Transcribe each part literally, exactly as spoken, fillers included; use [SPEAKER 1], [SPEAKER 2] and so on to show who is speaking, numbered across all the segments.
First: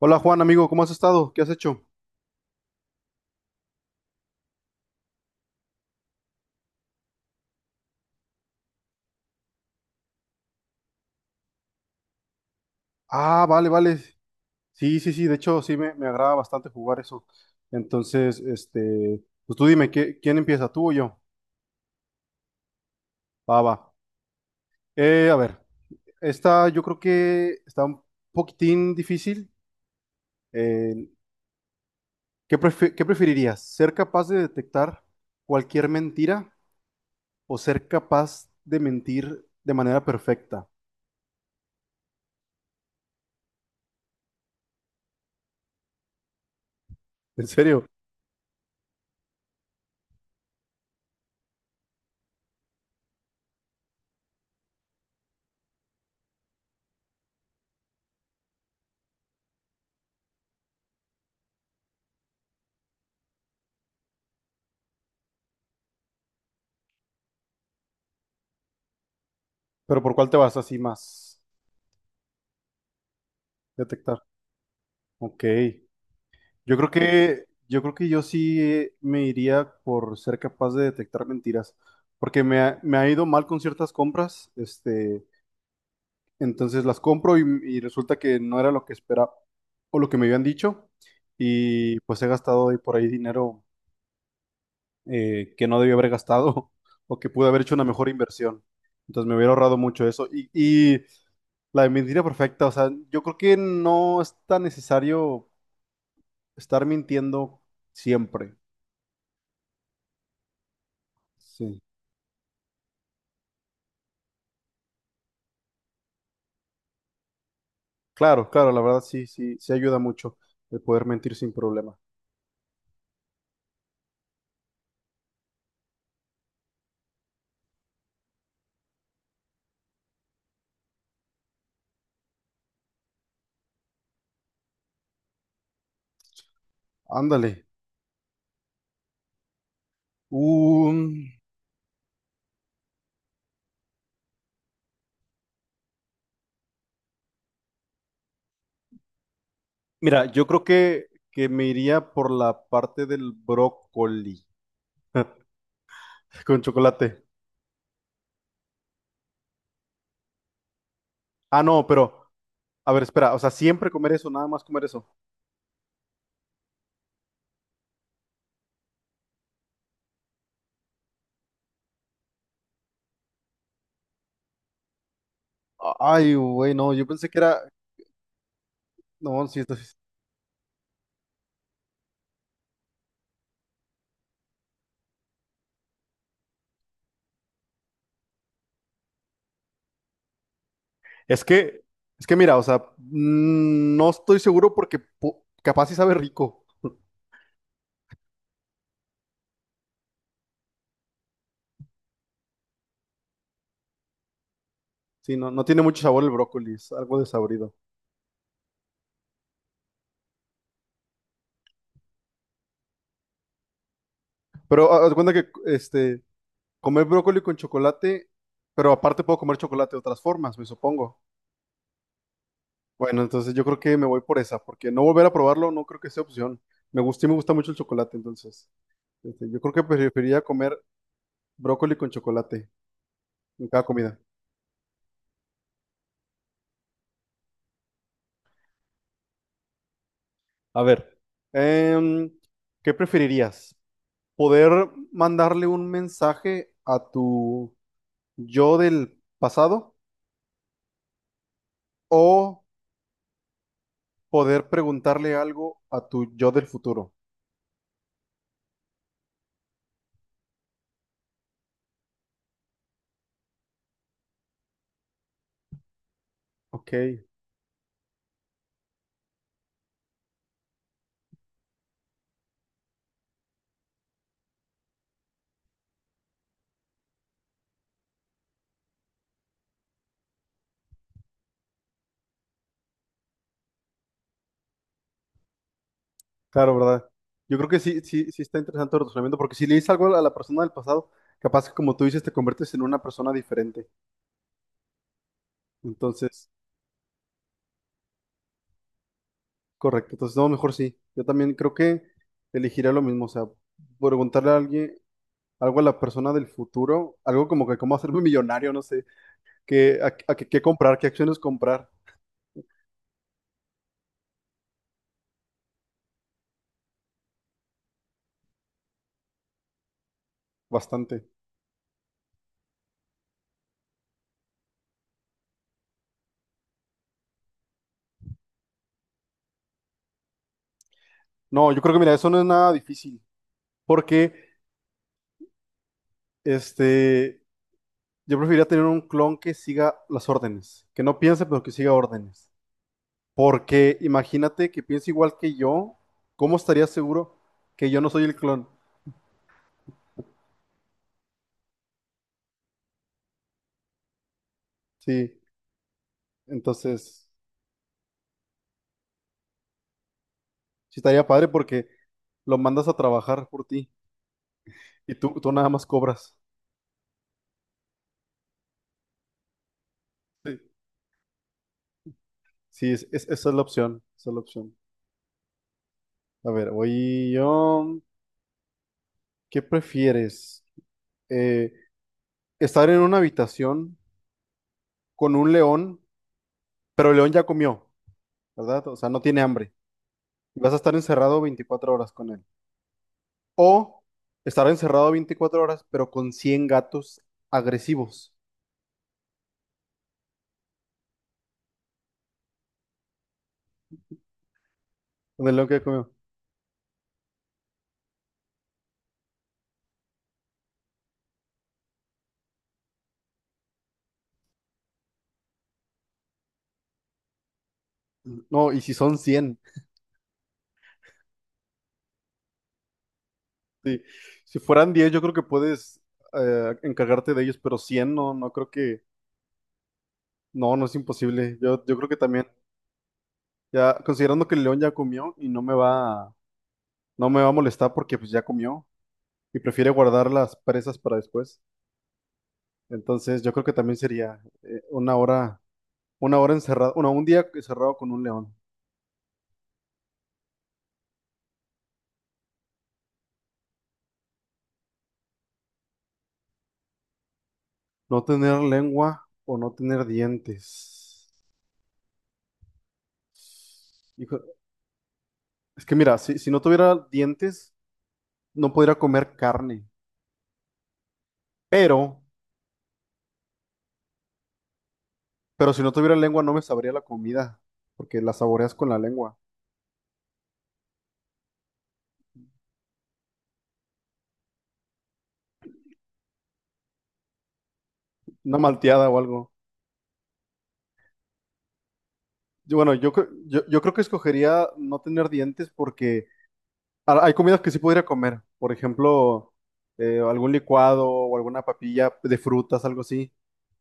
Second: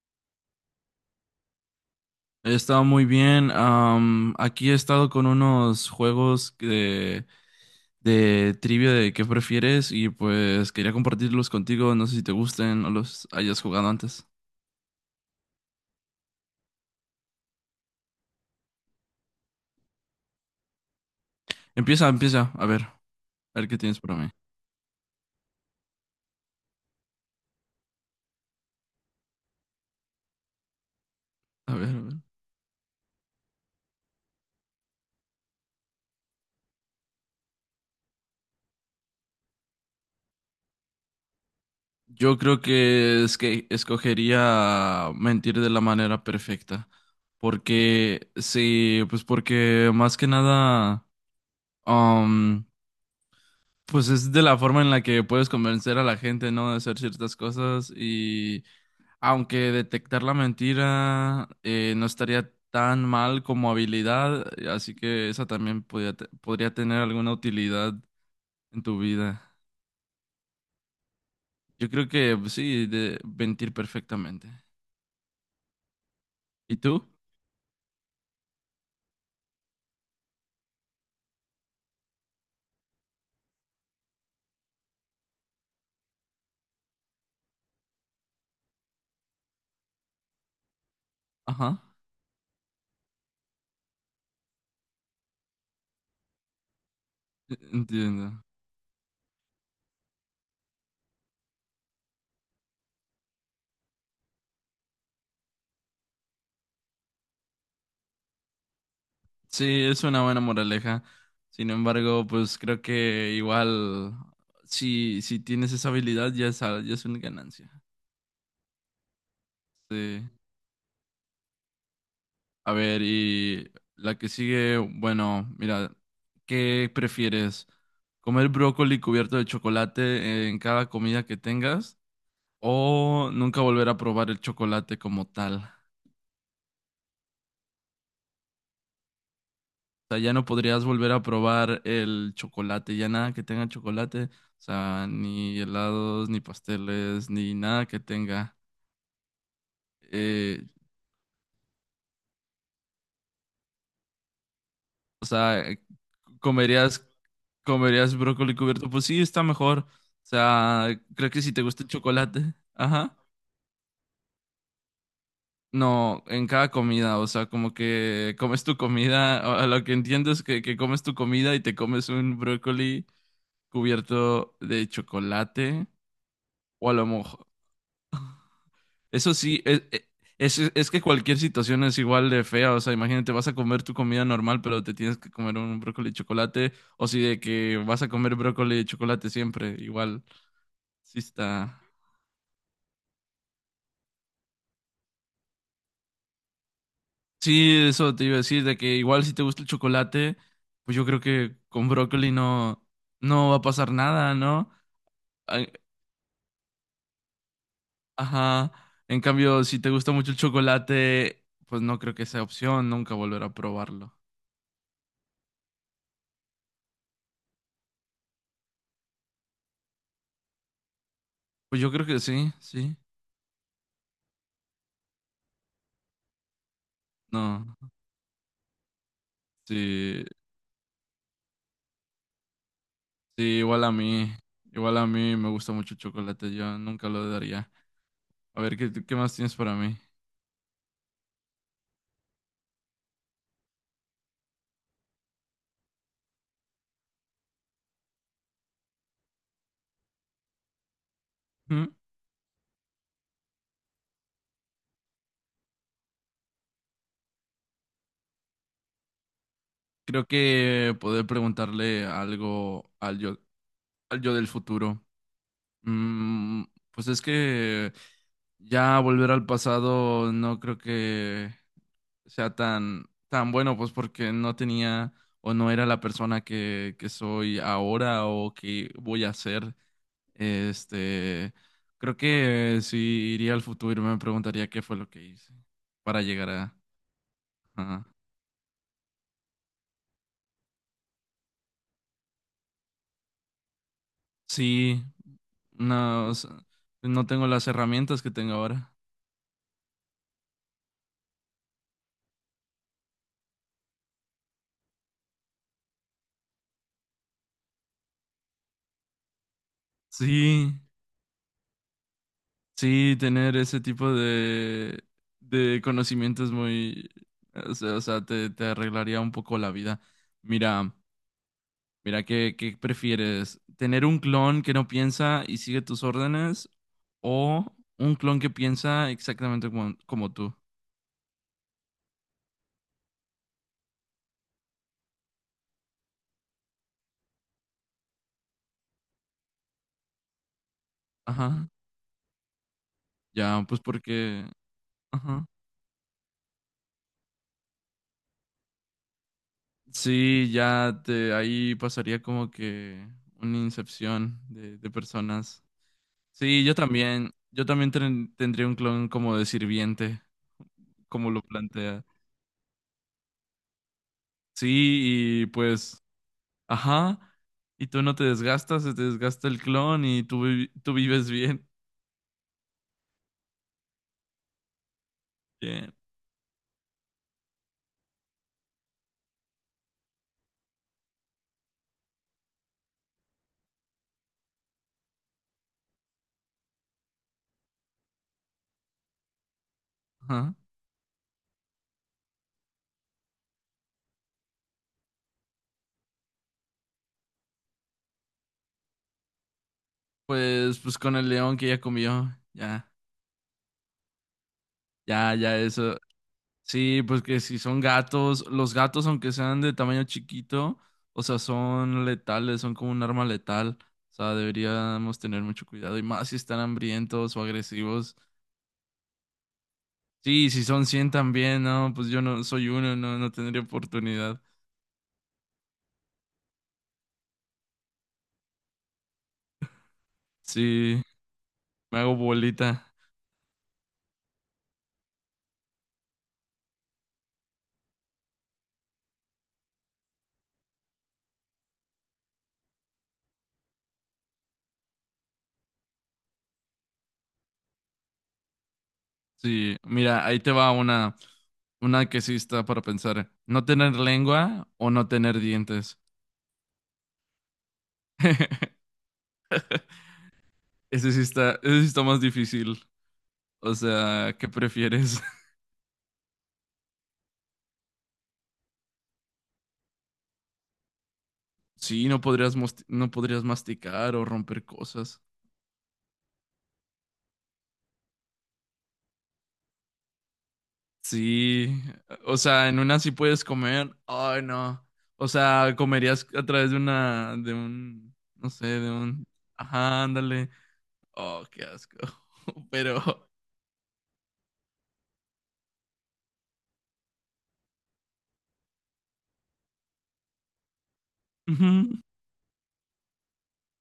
[SPEAKER 1] Hola Juan, amigo, ¿cómo has estado? ¿Qué has hecho?
[SPEAKER 2] He estado muy bien. Am, aquí he estado con unos juegos de, de trivia de qué prefieres y pues quería compartirlos contigo. No sé si te gusten o los
[SPEAKER 1] Ah,
[SPEAKER 2] hayas
[SPEAKER 1] vale,
[SPEAKER 2] jugado
[SPEAKER 1] vale.
[SPEAKER 2] antes.
[SPEAKER 1] Sí, sí, sí, de hecho sí me, me agrada bastante jugar eso. Entonces, este, pues tú dime, ¿qué- ¿quién empieza, tú o yo?
[SPEAKER 2] Empieza, empieza. A ver, a
[SPEAKER 1] Va,
[SPEAKER 2] ver
[SPEAKER 1] va.
[SPEAKER 2] qué tienes para mí.
[SPEAKER 1] Eh, a ver, esta yo creo que está un poquitín difícil. Eh,
[SPEAKER 2] A ver, a ver.
[SPEAKER 1] ¿qué prefi- qué preferirías? ¿Ser capaz de detectar cualquier mentira o ser capaz de mentir de manera perfecta?
[SPEAKER 2] Yo creo que es que escogería mentir de la manera perfecta.
[SPEAKER 1] ¿En serio?
[SPEAKER 2] Porque sí, pues porque más que nada. Pues es de la forma en la que puedes convencer a la gente, ¿no? De hacer ciertas cosas y aunque detectar la mentira eh, no estaría tan mal como habilidad, eh, así que esa también podría, te- podría tener alguna utilidad en tu vida.
[SPEAKER 1] ¿Pero por cuál te vas así más
[SPEAKER 2] Yo creo que pues, sí, de mentir
[SPEAKER 1] detectar?
[SPEAKER 2] perfectamente.
[SPEAKER 1] Ok. Yo
[SPEAKER 2] ¿Y
[SPEAKER 1] creo
[SPEAKER 2] tú?
[SPEAKER 1] que, yo creo que yo sí me iría por ser capaz de detectar mentiras, porque me ha, me ha ido mal con ciertas compras, este, entonces las compro y, y resulta que no era lo que esperaba o lo que me habían dicho,
[SPEAKER 2] Ajá,
[SPEAKER 1] y pues he gastado ahí por ahí dinero eh, que no debía haber gastado o que pude
[SPEAKER 2] e-
[SPEAKER 1] haber hecho una mejor
[SPEAKER 2] entiendo.
[SPEAKER 1] inversión. Entonces me hubiera ahorrado mucho eso. Y, y la mentira perfecta, o sea, yo creo que no es tan necesario estar mintiendo siempre.
[SPEAKER 2] Sí, es una buena moraleja. Sin
[SPEAKER 1] Sí.
[SPEAKER 2] embargo, pues creo que igual si, si tienes esa habilidad ya es, al- ya es una ganancia.
[SPEAKER 1] Claro, claro, la verdad sí, sí, sí ayuda
[SPEAKER 2] Sí.
[SPEAKER 1] mucho el poder mentir sin problema.
[SPEAKER 2] A ver, y la que sigue, bueno, mira, ¿qué prefieres? ¿Comer brócoli cubierto de chocolate en cada comida que tengas? ¿O nunca volver a probar el chocolate como tal? O
[SPEAKER 1] Ándale.
[SPEAKER 2] sea, ya no podrías
[SPEAKER 1] Un-
[SPEAKER 2] volver a probar el chocolate, ya nada que tenga chocolate, o sea, ni helados, ni pasteles, ni nada que tenga.
[SPEAKER 1] Mira, yo
[SPEAKER 2] Eh,
[SPEAKER 1] creo que, que me iría por la parte del brócoli
[SPEAKER 2] o sea,
[SPEAKER 1] con
[SPEAKER 2] ¿Comerías,
[SPEAKER 1] chocolate.
[SPEAKER 2] ¿comerías brócoli cubierto? Pues sí, está mejor. O sea, creo que si te
[SPEAKER 1] Ah,
[SPEAKER 2] gusta
[SPEAKER 1] no,
[SPEAKER 2] el
[SPEAKER 1] pero,
[SPEAKER 2] chocolate.
[SPEAKER 1] a ver,
[SPEAKER 2] Ajá.
[SPEAKER 1] espera, o sea, siempre comer eso, nada más comer eso.
[SPEAKER 2] No, en cada comida, o sea, como que comes tu comida, a a lo que entiendo es que, que comes tu comida y te comes un brócoli cubierto de chocolate
[SPEAKER 1] Ay, güey,
[SPEAKER 2] o
[SPEAKER 1] no,
[SPEAKER 2] a
[SPEAKER 1] yo
[SPEAKER 2] lo
[SPEAKER 1] pensé que
[SPEAKER 2] mejor.
[SPEAKER 1] era.
[SPEAKER 2] Eso
[SPEAKER 1] No, sí,
[SPEAKER 2] sí,
[SPEAKER 1] esto sí
[SPEAKER 2] es,
[SPEAKER 1] es.
[SPEAKER 2] es, es es que cualquier situación es igual de fea, o sea, imagínate, vas a comer tu comida normal, pero te tienes que comer un brócoli de chocolate, o si de que vas a comer brócoli de chocolate siempre, igual. Sí
[SPEAKER 1] Es
[SPEAKER 2] está.
[SPEAKER 1] que, es que mira, o sea, mm, no estoy seguro porque po- capaz sí sabe rico.
[SPEAKER 2] Sí, eso te iba a decir, de que igual si te gusta el chocolate, pues yo creo que con brócoli no, no va a pasar nada, ¿no?
[SPEAKER 1] Sí, no, no
[SPEAKER 2] Ay,
[SPEAKER 1] tiene mucho sabor el brócoli, es algo desabrido.
[SPEAKER 2] Ajá. En cambio, si te gusta mucho el chocolate, pues no creo que sea opción, nunca volver a probarlo.
[SPEAKER 1] Pero haz de cuenta que, este. Comer brócoli con chocolate, pero aparte puedo comer chocolate de otras formas, me supongo.
[SPEAKER 2] Pues yo creo que sí, sí.
[SPEAKER 1] Bueno, entonces yo creo que me voy por esa, porque no volver a probarlo no creo que sea opción. Me gusta y me gusta
[SPEAKER 2] No,
[SPEAKER 1] mucho el chocolate, entonces. Este, yo creo que
[SPEAKER 2] sí,
[SPEAKER 1] preferiría comer brócoli con chocolate
[SPEAKER 2] sí,
[SPEAKER 1] en cada
[SPEAKER 2] igual a
[SPEAKER 1] comida.
[SPEAKER 2] mí, igual a mí me gusta mucho el chocolate, yo nunca lo daría. A ver, ¿qué, qué más tienes para mí?
[SPEAKER 1] A ver, Em, ¿qué preferirías? ¿Poder mandarle un mensaje a tu yo del pasado
[SPEAKER 2] ¿Mm?
[SPEAKER 1] o poder preguntarle algo a tu yo del futuro?
[SPEAKER 2] Creo que poder preguntarle algo al yo. Al yo del futuro. Mm, pues es
[SPEAKER 1] Ok.
[SPEAKER 2] que ya volver al pasado no creo que sea tan, tan bueno, pues porque no tenía o no era la persona que, que soy ahora o que voy a ser. Este, creo que si iría al futuro me preguntaría qué fue lo que hice para llegar
[SPEAKER 1] Claro,
[SPEAKER 2] a...
[SPEAKER 1] ¿verdad? Yo creo que sí,
[SPEAKER 2] ajá.
[SPEAKER 1] sí, sí está interesante el razonamiento, porque si le dices algo a la persona del pasado, capaz que como tú dices, te conviertes en una persona diferente.
[SPEAKER 2] Sí, no, o
[SPEAKER 1] Entonces,
[SPEAKER 2] sea, no tengo las herramientas que tengo ahora.
[SPEAKER 1] correcto. Entonces, no, mejor sí. Yo también creo que elegiría lo mismo. O sea, preguntarle a alguien algo a la persona del futuro, algo como que cómo hacerme millonario, no sé, qué, a- a qué qué
[SPEAKER 2] Sí.
[SPEAKER 1] comprar, qué acciones comprar.
[SPEAKER 2] Sí, tener ese tipo de, de conocimientos muy, o sea, o sea, te, te arreglaría un poco la vida. Mira,
[SPEAKER 1] Bastante.
[SPEAKER 2] mira, ¿qué, qué prefieres? ¿Tener un clon que no piensa y sigue tus órdenes o un clon que piensa exactamente como, como tú?
[SPEAKER 1] No, yo creo que mira, eso no es nada difícil, porque este, yo preferiría tener un clon que siga las órdenes, que no piense, pero
[SPEAKER 2] Ajá,
[SPEAKER 1] que siga órdenes.
[SPEAKER 2] ya, pues
[SPEAKER 1] Porque
[SPEAKER 2] porque,
[SPEAKER 1] imagínate que piensa igual
[SPEAKER 2] ajá.
[SPEAKER 1] que yo, ¿cómo estaría seguro que yo no soy el clon?
[SPEAKER 2] Sí, ya te, ahí pasaría como que una incepción de, de
[SPEAKER 1] Sí,
[SPEAKER 2] personas. Sí, yo
[SPEAKER 1] entonces,
[SPEAKER 2] también. Yo también ten- tendría un clon como de sirviente,
[SPEAKER 1] sí estaría
[SPEAKER 2] como lo
[SPEAKER 1] padre porque
[SPEAKER 2] plantea.
[SPEAKER 1] lo mandas a trabajar por ti y tú,
[SPEAKER 2] Sí, y
[SPEAKER 1] tú nada más
[SPEAKER 2] pues,
[SPEAKER 1] cobras.
[SPEAKER 2] ajá. Y tú no te desgastas, se te desgasta el clon y tú,
[SPEAKER 1] Sí,
[SPEAKER 2] vi- tú vives bien.
[SPEAKER 1] sí, es- es- esa es la opción, esa es la opción.
[SPEAKER 2] Bien.
[SPEAKER 1] A ver, voy yo. ¿Qué prefieres? Eh, estar en una habitación con un león, pero el león ya comió, ¿verdad? O sea, no tiene hambre.
[SPEAKER 2] Ajá.
[SPEAKER 1] Y vas a estar encerrado veinticuatro horas con él. O estar encerrado veinticuatro horas, pero con cien gatos agresivos.
[SPEAKER 2] Pues, pues con el león que ya comió. Ya, ya,
[SPEAKER 1] Con el
[SPEAKER 2] ya,
[SPEAKER 1] león que
[SPEAKER 2] eso.
[SPEAKER 1] comió.
[SPEAKER 2] Sí, pues que si son gatos, los gatos, aunque sean de tamaño chiquito, o sea, son letales, son como un arma letal. O sea, deberíamos tener mucho cuidado y más si están hambrientos o agresivos.
[SPEAKER 1] No, y si son cien.
[SPEAKER 2] Sí, si son cien también, no, pues yo no soy uno, no, no tendría
[SPEAKER 1] Sí.
[SPEAKER 2] oportunidad.
[SPEAKER 1] Si fueran diez, yo creo que puedes eh, encargarte de ellos, pero cien, no, no creo que. No, no es
[SPEAKER 2] Sí,
[SPEAKER 1] imposible. Yo, yo
[SPEAKER 2] me
[SPEAKER 1] creo
[SPEAKER 2] hago
[SPEAKER 1] que también.
[SPEAKER 2] bolita.
[SPEAKER 1] Ya, considerando que el león ya comió y no me va, a- no me va a molestar porque pues ya comió y prefiere guardar las presas para después. Entonces, yo creo que también sería eh, una hora, una hora encerrado, bueno, un día encerrado con un león.
[SPEAKER 2] Sí, mira, ahí te va una, una que sí está para pensar. No tener lengua o no tener dientes.
[SPEAKER 1] No tener lengua o no tener
[SPEAKER 2] Ese sí
[SPEAKER 1] dientes.
[SPEAKER 2] está, ese sí está más difícil. O sea,
[SPEAKER 1] Hijo,
[SPEAKER 2] ¿qué prefieres?
[SPEAKER 1] es que mira, si, si no tuviera dientes, no podría comer carne.
[SPEAKER 2] Sí,
[SPEAKER 1] Pero,
[SPEAKER 2] no podrías, mos- no podrías masticar o romper cosas.
[SPEAKER 1] pero si no tuviera lengua, no me sabría la comida, porque la saboreas con la lengua.
[SPEAKER 2] Sí, o sea, en una sí puedes comer. Ay, no. O sea, comerías a través de una, de un, no
[SPEAKER 1] Una
[SPEAKER 2] sé, de
[SPEAKER 1] malteada o
[SPEAKER 2] un,
[SPEAKER 1] algo.
[SPEAKER 2] ajá, ándale. Oh, qué asco.
[SPEAKER 1] Yo, bueno,
[SPEAKER 2] Pero,
[SPEAKER 1] yo, cre- yo, yo creo que escogería no tener dientes porque ha- hay comidas que sí podría comer. Por ejemplo, eh, algún licuado o alguna
[SPEAKER 2] ujú.
[SPEAKER 1] papilla de frutas, algo así.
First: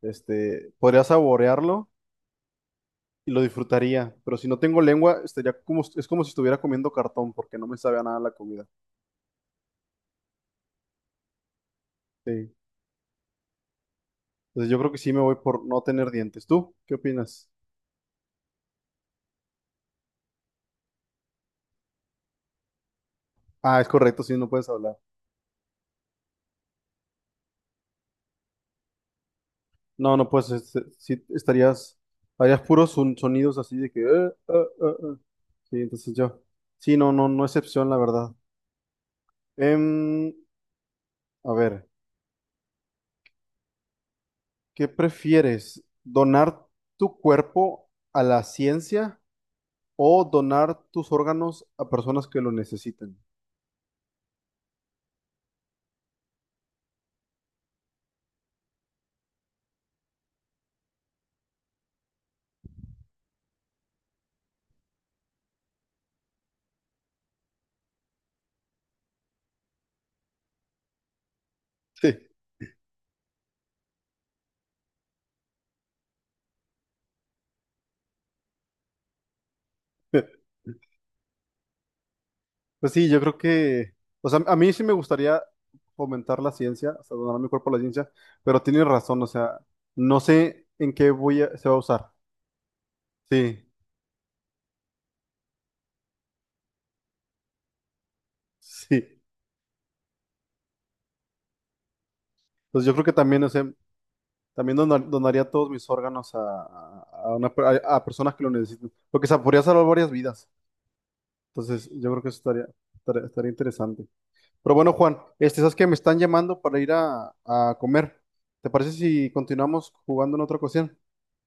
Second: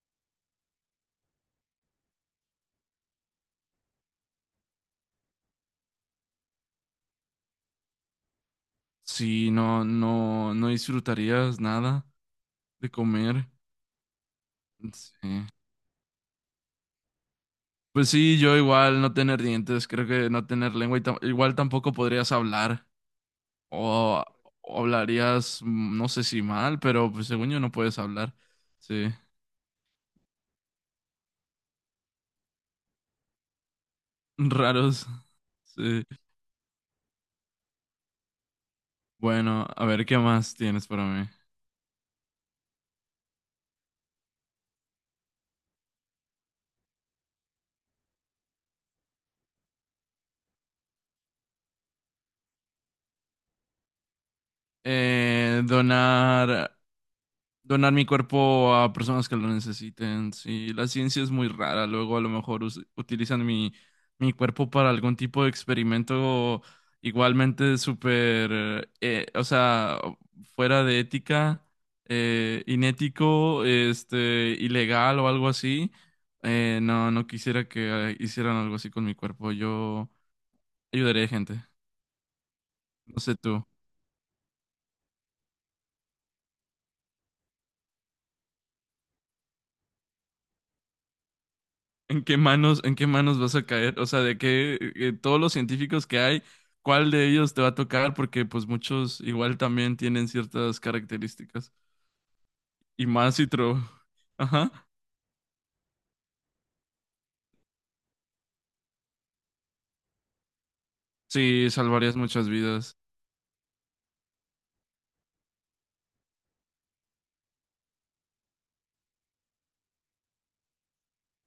[SPEAKER 1] Este, podría saborearlo y lo disfrutaría, pero si no tengo lengua, estaría como, es como si estuviera comiendo cartón, porque no me sabe a nada la comida.
[SPEAKER 2] Sí, no, no, no disfrutarías nada
[SPEAKER 1] Sí.
[SPEAKER 2] de comer.
[SPEAKER 1] Entonces yo creo que sí me voy
[SPEAKER 2] Sí.
[SPEAKER 1] por no tener dientes. ¿Tú qué opinas?
[SPEAKER 2] Pues sí, yo igual no tener dientes, creo que no tener lengua y tam- igual tampoco podrías hablar
[SPEAKER 1] Ah, es correcto,
[SPEAKER 2] o,
[SPEAKER 1] sí, no puedes
[SPEAKER 2] o
[SPEAKER 1] hablar.
[SPEAKER 2] hablarías, mm, no sé si mal, pero pues según yo no puedes hablar. Sí.
[SPEAKER 1] No, no puedes, este, sí, estarías, harías puros son- sonidos así de que: eh, eh, eh,
[SPEAKER 2] Raros.
[SPEAKER 1] eh. Sí,
[SPEAKER 2] Sí.
[SPEAKER 1] entonces yo. Sí, no, no, no excepción, la verdad.
[SPEAKER 2] Bueno,
[SPEAKER 1] Em,
[SPEAKER 2] a ver, ¿qué más tienes para mí?
[SPEAKER 1] a ver, ¿qué prefieres? ¿Donar tu cuerpo a la ciencia o donar tus órganos a personas que lo necesiten?
[SPEAKER 2] Eh, donar, donar mi cuerpo a personas que lo necesiten. Sí, la ciencia es muy rara. Luego a lo mejor us- utilizan mi, mi cuerpo para algún tipo de experimento igualmente súper, eh, o sea, fuera de ética,
[SPEAKER 1] Sí.
[SPEAKER 2] eh, inético, este, ilegal o algo así. Eh, no, no quisiera que eh, hicieran algo así con mi cuerpo. Yo... ayudaré gente.
[SPEAKER 1] Pues sí, yo
[SPEAKER 2] No sé
[SPEAKER 1] creo
[SPEAKER 2] tú.
[SPEAKER 1] que, o sea, a mí sí me gustaría fomentar la ciencia, o sea, donar mi cuerpo a la ciencia, pero tienes razón, o sea, no sé en qué voy a, se va a usar.
[SPEAKER 2] ¿En qué manos, en qué manos vas
[SPEAKER 1] Sí,
[SPEAKER 2] a caer? O sea, de qué eh, todos los científicos que hay, ¿cuál de ellos te va a tocar? Porque pues
[SPEAKER 1] sí.
[SPEAKER 2] muchos igual también tienen ciertas características.
[SPEAKER 1] Pues yo creo
[SPEAKER 2] Y
[SPEAKER 1] que
[SPEAKER 2] más
[SPEAKER 1] también,
[SPEAKER 2] si
[SPEAKER 1] o sea,
[SPEAKER 2] tro- Ajá.
[SPEAKER 1] también donar- donaría todos mis órganos a, a, una per- a- a personas que lo necesiten, porque se podría salvar varias vidas.
[SPEAKER 2] Sí,
[SPEAKER 1] Entonces, yo
[SPEAKER 2] salvarías
[SPEAKER 1] creo que eso
[SPEAKER 2] muchas
[SPEAKER 1] estaría,
[SPEAKER 2] vidas.
[SPEAKER 1] estaría, estaría interesante. Pero bueno, Juan, este, sabes que me están llamando para ir a, a, comer. ¿Te parece si continuamos jugando en otra ocasión?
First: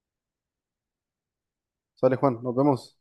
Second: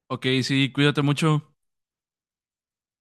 [SPEAKER 2] Ok, sí, cuídate mucho.
[SPEAKER 1] Sale Juan, nos vemos.